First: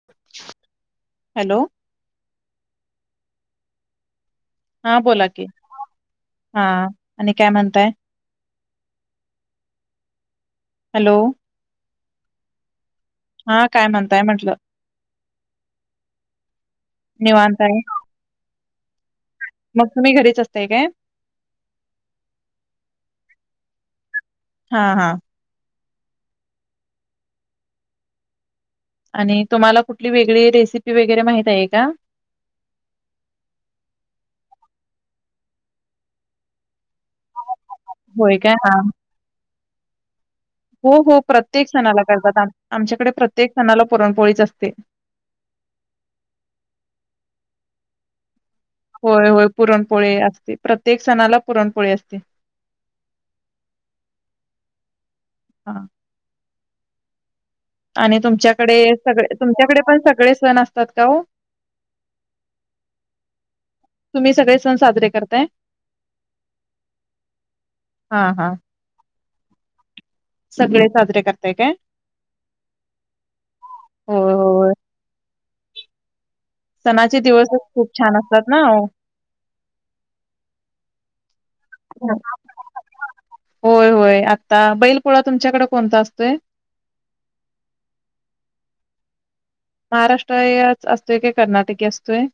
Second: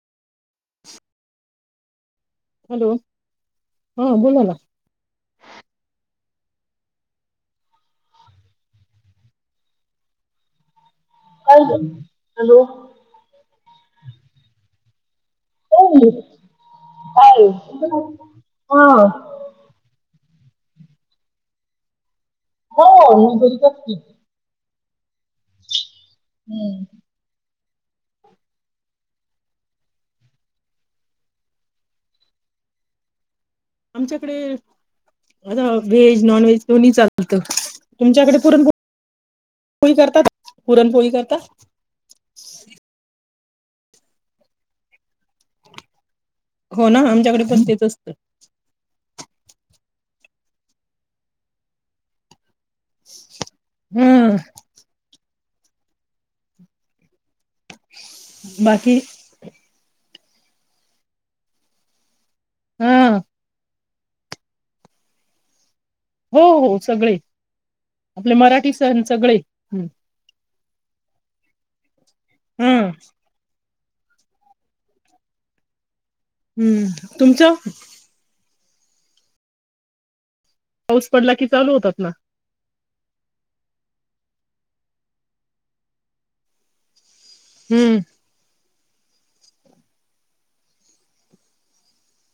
[inaudible] [inaudible] Hello. Hello हा बोला ना. हा बोला की हा आणि काय म्हणताय? हॅलो. हॅलो. हा काय म्हणताय म्हंटलं. काय नाही निवांताय काय नाही हा. मग तुम्ही घरीच असताय काय? हो मी घरीच असते. हा हा. हम्म. आणि तुम्हाला कुठली वेगळी रेसिपी वगैरे माहित आहे का? आमच्याकडे आता व्हेज नॉन व्हेज दोन्ही चालतं. होय काय हा. पोळी करता का? हो हो प्रत्येक सणाला करतात आमच्याकडे प्रत्येक सणाला पुरणपोळीच असते. हो ना आमच्याकडे पण तेच असतं. होय होय पुरणपोळी असते प्रत्येक सणाला पुरणपोळी असते. हम्म. हा. आणि तुमच्याकडे बाकी सगळे तुमच्याकडे पण सगळे सण असतात का हो? हम्म. तुम्ही सगळे सण साजरे करताय? हो हो सगळे हा आपले हा मराठी सण सगळे. सगळे साजरे करताय काय? हम्म. होय होय. हम्म सणाचे तुमचं? दिवसच खूप छान असतात ना. पाऊस पडला की चालू होतात ना. होय होय आता बैलपोळा तुमच्याकडे कोणता असतोय? हम्म. महाराष्ट्र याच असतोय की कर्नाटकी असतोय?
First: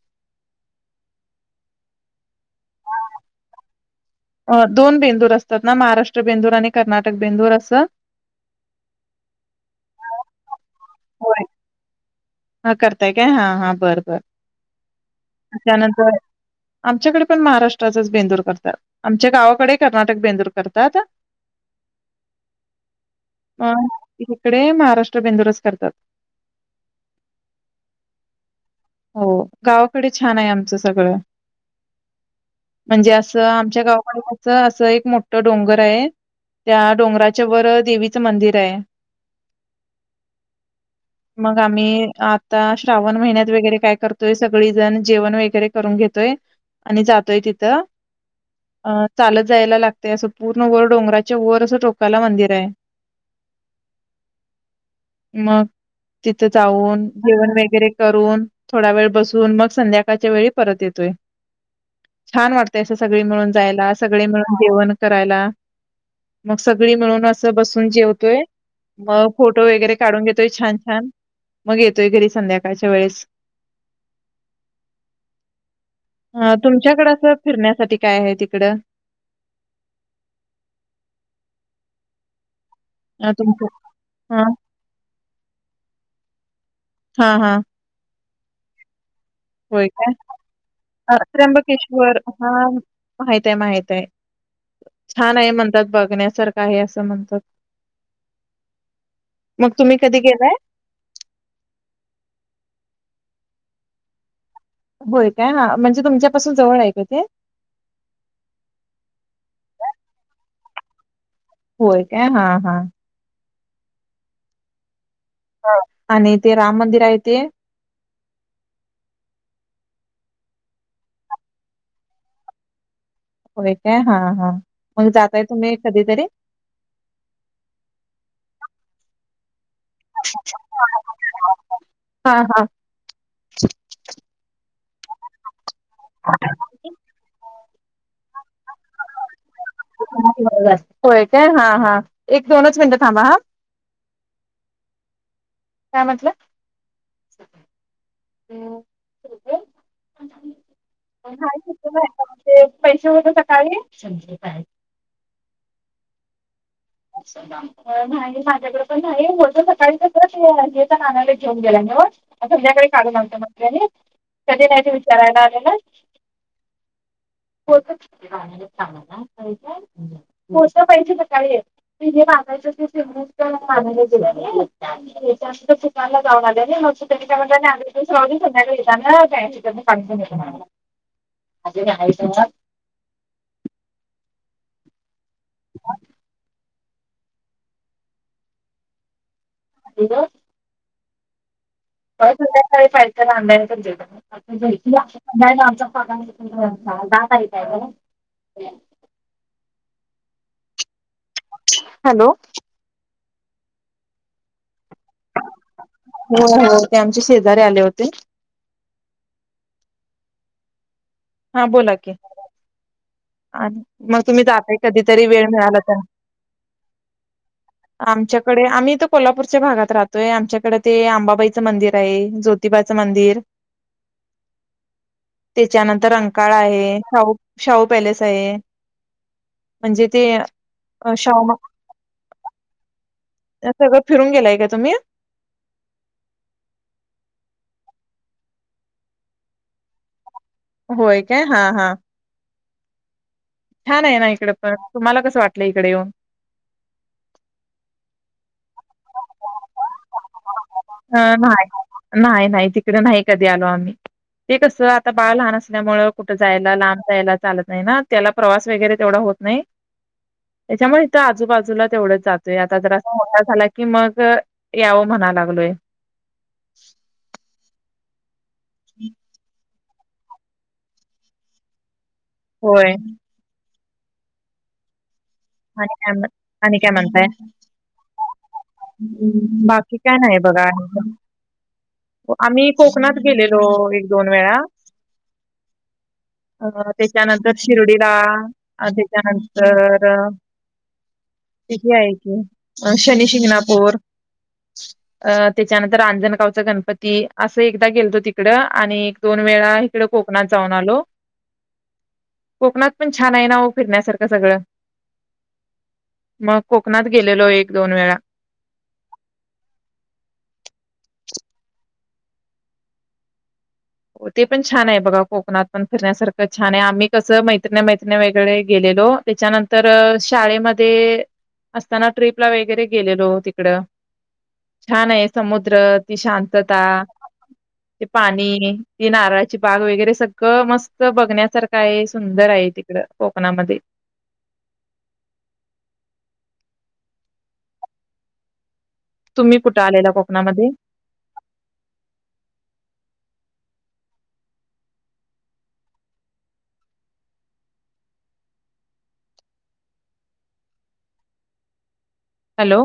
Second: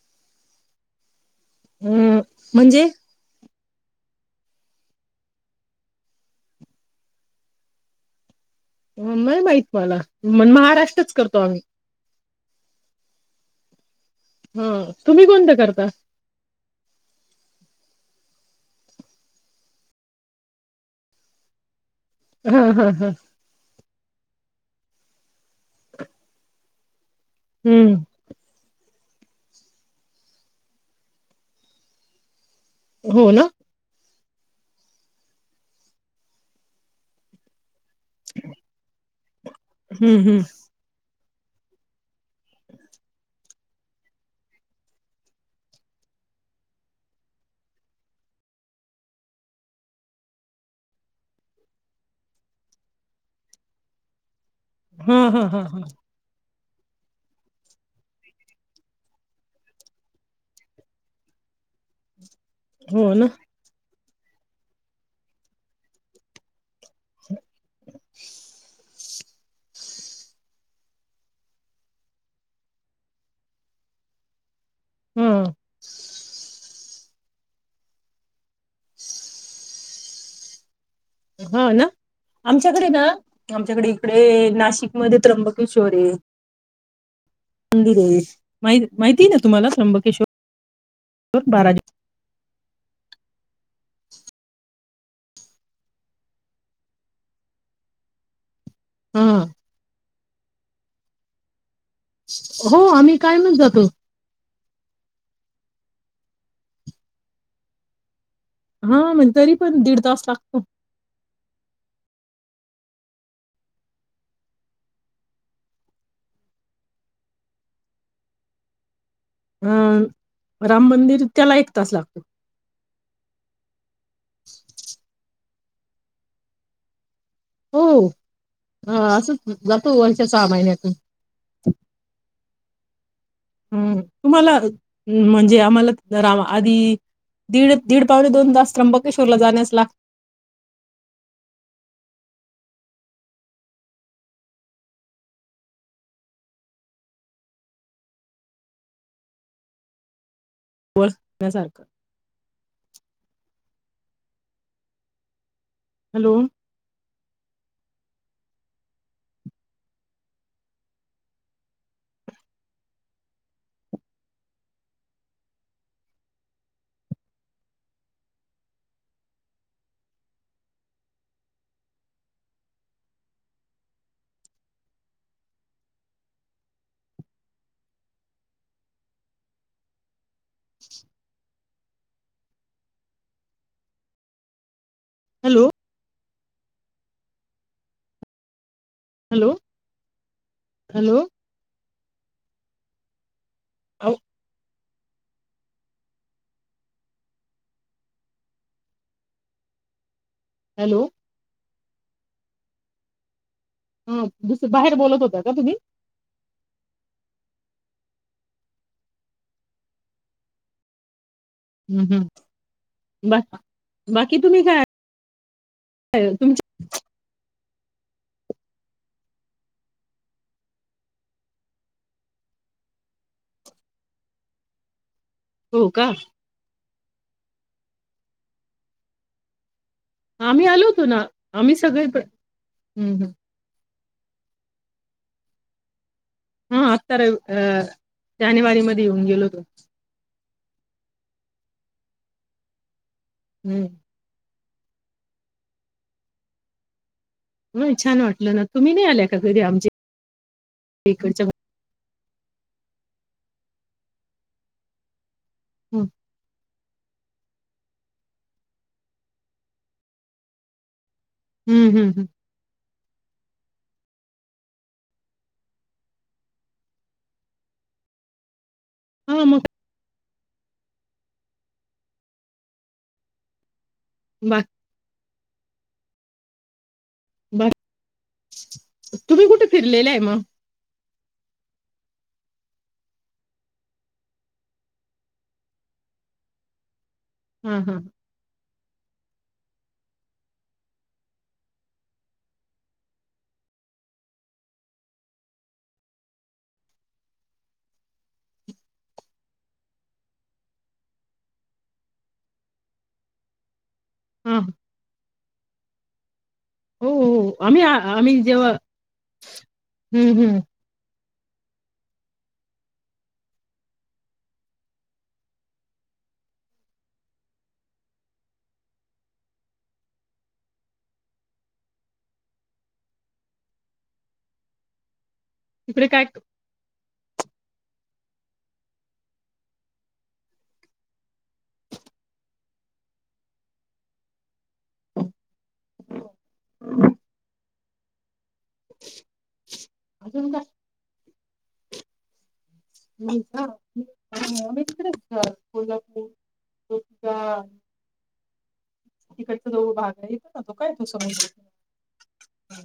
हम्म म्हणजे? अ दोन बेंदूर असतात ना महाराष्ट्र बेंदूर आणि कर्नाटक बेंदूर असं. नाही माहित मला मण महाराष्ट्रच करतो होय आम्ही. हा करताय काय हा हा बरं बर हा तुम्ही कोणतं करता? त्यानंतर आमच्याकडे पण महाराष्ट्राचाच बेंदूर करतात. आमच्या गावाकडे कर्नाटक बेंदूर करतात. हा हा हा. अ इकडे महाराष्ट्र बेंदुरच करतात. हम्म. हो गावाकडे छान आहे आमचं सगळं. म्हणजे हो ना असं आमच्या गावाकडे असं असं एक मोठं डोंगर आहे, त्या डोंगराच्या वर देवी च मंदिर आहे. हम्म हम्म मग आम्ही आता श्रावण महिन्यात वगैरे काय करतोय सगळीजण जेवण वगैरे करून घेतोय आणि जातोय तिथं. अ चालत जायला लागतय असं पूर्ण वर डोंगराच्या वर असं टोकाला मंदिर आहे. [inaudible] हम्म ह ह ह. तिथ जाऊन जेवण वगैरे करून थोडा वेळ बसून मग संध्याकाळच्या वेळी परत येतोय, छान वाटतंय अस हो सगळी ना मिळून जायला सगळे मिळून जेवण करायला. मग सगळी मिळून असं बसून जेवतोय. मग फोटो वगैरे काढून घेतोय छान छान मग येतोय घरी संध्याकाळच्या वेळेस. हम्म. ह तुमच्याकडें असं फिरण्यासाठी काय आहे तिकड? हा ना आमच्याकडे ना अ, तुमचं आमच्याकडे हां, इकडे नाशिकमध्ये त्र्यंबकेश्वरय. हा हा. मंदिर आहे माहि माहिती ना. तुम्हाला होय काय, त्र्यंबकेश्वर बाराजी त्र्यंबकेश्वर हा माहितय माहितय. छान आहे म्हणतात, बघण्यासारखं आहे, असं म्हणतात. हा मग तुम्ही कधी गेलाय? हो आम्ही कायमच जातो. होय काय हा म्हणजे तुमच्यापासून जवळ आहे का ते? हा म्हण तरी पण दीड तास लागतो. होय काय हा हा. हां आणि ते राम मंदिर आहे ते? अं राम मंदिर त्याला एक तास लागतो. होय काय हा हा मग जातय तुम्ही कधीतरी? हो ह असच जातो वर्षा हा हा. हम्म तुम्हाला म्हणजे आम्हाला रा आधी दीड दीड पावणे दोन तास त्र्यंबकेश्वरला जाण्यास लाग होय काय हा हा एक दोनच मिनटं थांबा हा. काय म्हटलं? [unintelligible] सारखं ते पैसे होते सकाळी हॅलो! [inaudible] नाही माझ्याकडे पण नाही होते सकाळीच नानाला घेऊन गेला नव्ह. संध्याकाळी काढून आणतो म्हटल्याली कधी नाही ते विचारायला आलेला. [unintelligible] [unintelligible] म जे मागायच ते सेव मागयला गेलं दुकानला जाऊन आले मग त त्यांच्या म्हव संध्याकाळी येनायिक. [unintelligible] हॅलो. हॅलो. [unintelligible] हॅलो. [unintelligible] जाला आम अहो, सगळ जाता य का आहे का हॅलो हॅलो ह दुसर बाहेर बोलत होता का तुम्ही? हो हो ते आमचे शेजारी आले होते हां बोला हम्म, की हम्म. बा आणि मग बाकी तुम्ही जाताय काय कधीतरी वेळ मिळाला त्या तुमच्या आमच्याकडे आम्ही तर कोल्हापूरच्या भागात राहतोय आमच्याकडे ते आंबाबाईचं मंदिर आहे जो प्रतिबाचं मंदिर. हो का त्याच्यानंतर रंकाळा आहे शाहू शाहू पॅलेस आहे. म्हणजे ते. आम्ही आलो होतो ना शाहू मा आम्ही सगळे हम्म हम्म हे सगळं फिरून गेलाय का तुम्ही? हा आता रवि जानेवारी मध्ये येऊन गेलो मी होय काय हा हा हम्म. छान आहे ना इकडे पण तुम्हाला कसं वाटलं इकडे येऊन? मग छान वाटलं ना तुम्ही नाही आल्या का घरी आमचा अ नाही नाही नाही तिकडे नाही कधी आलो आम्ही ते कस आता बाळ लहान हम्म असल्यामुळे कुठं जायला लांब जायला चालत नाही ना अ त्याला प्रवास वगैरे तेवढा होत नाही त्याच्यामुळे इथं आजूबाजूला हम्म हम्म, तेवढंच हम्म. जातो ते आता जर मोठा झाला की मग यावं म्हणां लागलोय. हा [unintelligible] मग होय बाकी. आणि काय मग आणि काय म्हणताय. बा तुम्ही कुठे बाकी फिरलेला काय आहे नाही मग बघा आणि काय. आम्ही कोकणात गेलेलो एक दोन वेळा. अ त्याच्यानंतर हां, हां, शिर्डीला त्याच्यानंतर तिथे आहे की अ शनी शिंगणापूर. अ त्याच्यानंतर रंजणगावच गणपती असं एकदा गेलतो तिकडं आणि दोन वेळा इकडे कोकणात जाऊन आलो कोकणात पण छान आहे ना ओ फिरण्यासारखं सगळं. हां. मग कोकण. हो हो आम्ही आम्ही जेव्हा हम्म हम्म. हो ते पण छान आहे बघा कोकणात पण फिरण्यासारखं छान आहे आम्ही कसं मैत्रिण्या मैत्रिण्या वगेरे गेलेलो. त्याच्यानंतर शाळेमध्ये असताना ट्रिपला वगैरे गेलेलो तिकड छान आहे समुद्र मुद्र तिकडे ती काय शांतता ते पाणी ती नारळाची बाग वगैरे सगळं मस्त बघण्यासारखं आहे सुंदर आहे तिकड कोकणामध्ये [inaudible] तुम्ही कुठं आलेला अजून काय कोकणामध्ये? [inaudible] [inaudible] हॅलो, हॅलो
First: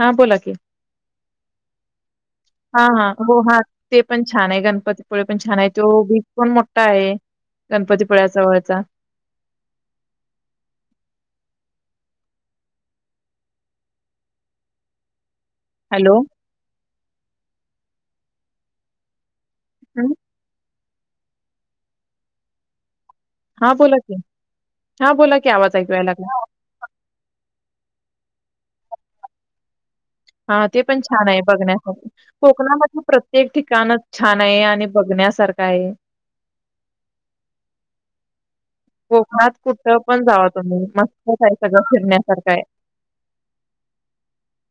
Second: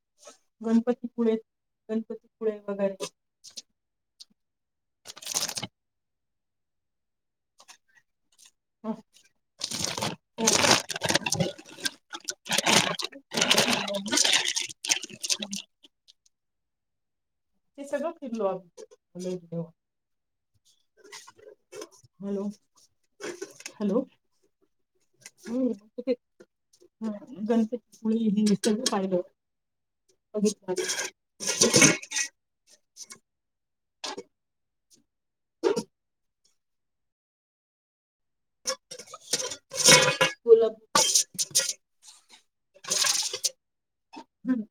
हा बोला की गणपती पुळेे गणपती पुळे हा बघायला हा हो हा ते पण छान आहे गणपतीपुळे पण छान आहे तो बीज पण मोठा आहे‌. गणपतीपुळ्या जवळचा हं, हं. हॅलो. ते सगळं फिरलो आम्ही [inaudible] हम्म. हॅलो. हा बोला हॅलो. की, हा बोला की हं, आवाज ऐकू याय तिथे लागला. गणपतीपुळे हे [inaudible] सगळं पाहिलं. हा बघितलं. ते पण छान आहे बघण्यासारखं. कोकणामध्ये प्रत्येक ठिकाणच छान आहे आणि बघण्यासारखं आहे. कोकणात कुठं पण जावा तुम्ही कोल्हापूर मस्त का आहे सगळं फिरण्यासारखं आहे. हं,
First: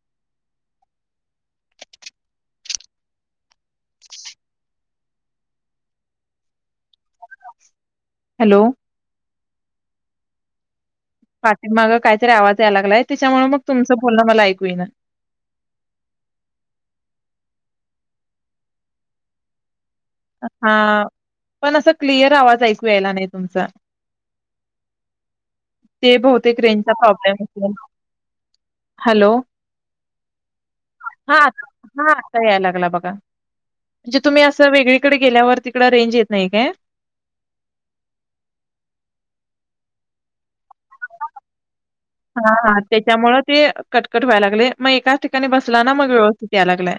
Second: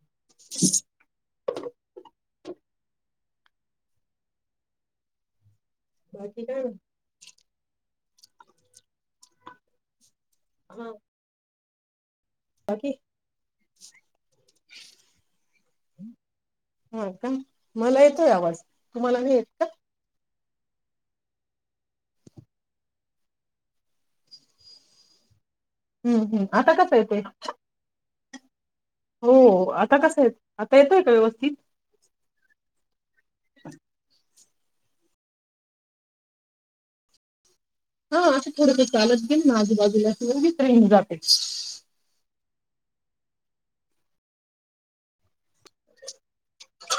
बाकी काय? हॅलो. हां, पाठी माग काहीतरी आवाज यायला बाकी लागलाय त्याच्यामुळे मग तुमचं बोलणं मला ऐकू येई ना. हा का मला येतोय आवाज, तुम्हाला नाही येत का? हा पण असा क्लिअर आवाज ऐकू यायला नाही तुमचा. ते हम्म हम्म बहुतेक आता रेंजचा कसा येतोय? प्रॉब्लेम असलेला. हो आता कसा येतो, आता येतोय का व्यवस्थित? हा आता याय लागला बघा म्हणजे तुम्ही असं वेगळी तिकडे गेल्यावर तिकडं रेंज येत नाही काय? हा असं थोडंस चालत गेली ना आजूबाजूला की लगेच रेंज जाते. हा हा त्याच्यामुळ ते कट, कट व्हायला लागले मग एकाच ठिकाणी बसला ना मग व्यवस्थित या लागलंय.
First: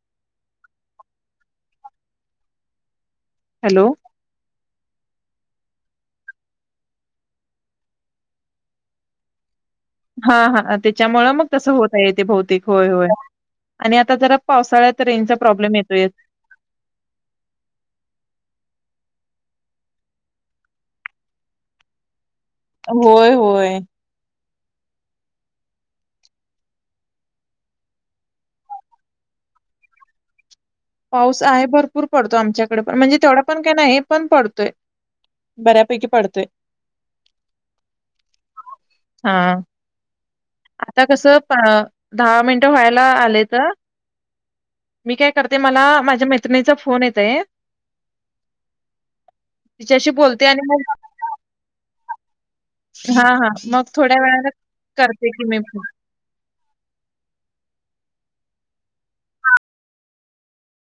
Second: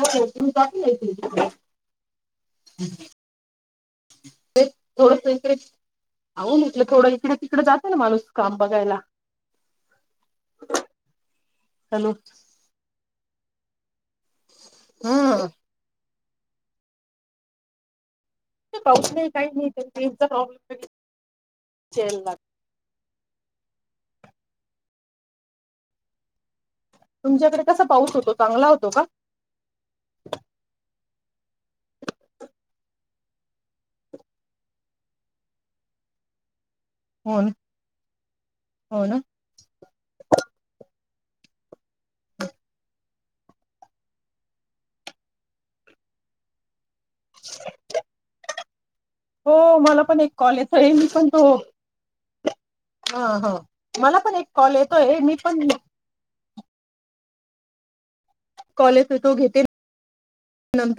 हो टाकल आहे की [inaudible] हॅलो. [inaudible] अहो म्हटल थोडं इकडे, तिकडे जातं ना माणूस काम बघायला. हा हा त्याच्यामुळ मग तस होता हॅलो येते भौवतेक होय, होय आणि आता जरा पावसाळ्यात रेंजचा हा प्रॉब्लेम येतोयच. नाही पाऊस नाही काय नाही रेंज चा प्रॉब्लेम [inaudible] होय, होय. तुमच्याकडे कसा पाऊस होतो चांगला होतो का? पाऊस आहे भरपूर पडतो आमच्याकडे पण म्हणजे तेवढा पण काय नाही हे पण पडतोय. बऱ्या पैकी पडतोय. होन, होन. हा, आता कसं दहा मिनटं व्हायला आलेत मी काय करते मला माझ्या मैत्रिणीचा फोन येत आहे हो मला तिच्याशी पण एक बोलते कॉल आणि मग येतोय मी पण तो हा हां, हा हां. मग थोड्या मला पण एक वेळानं कॉल येतोय करते मी की पण कॉल येतोय तो घेते. नंतर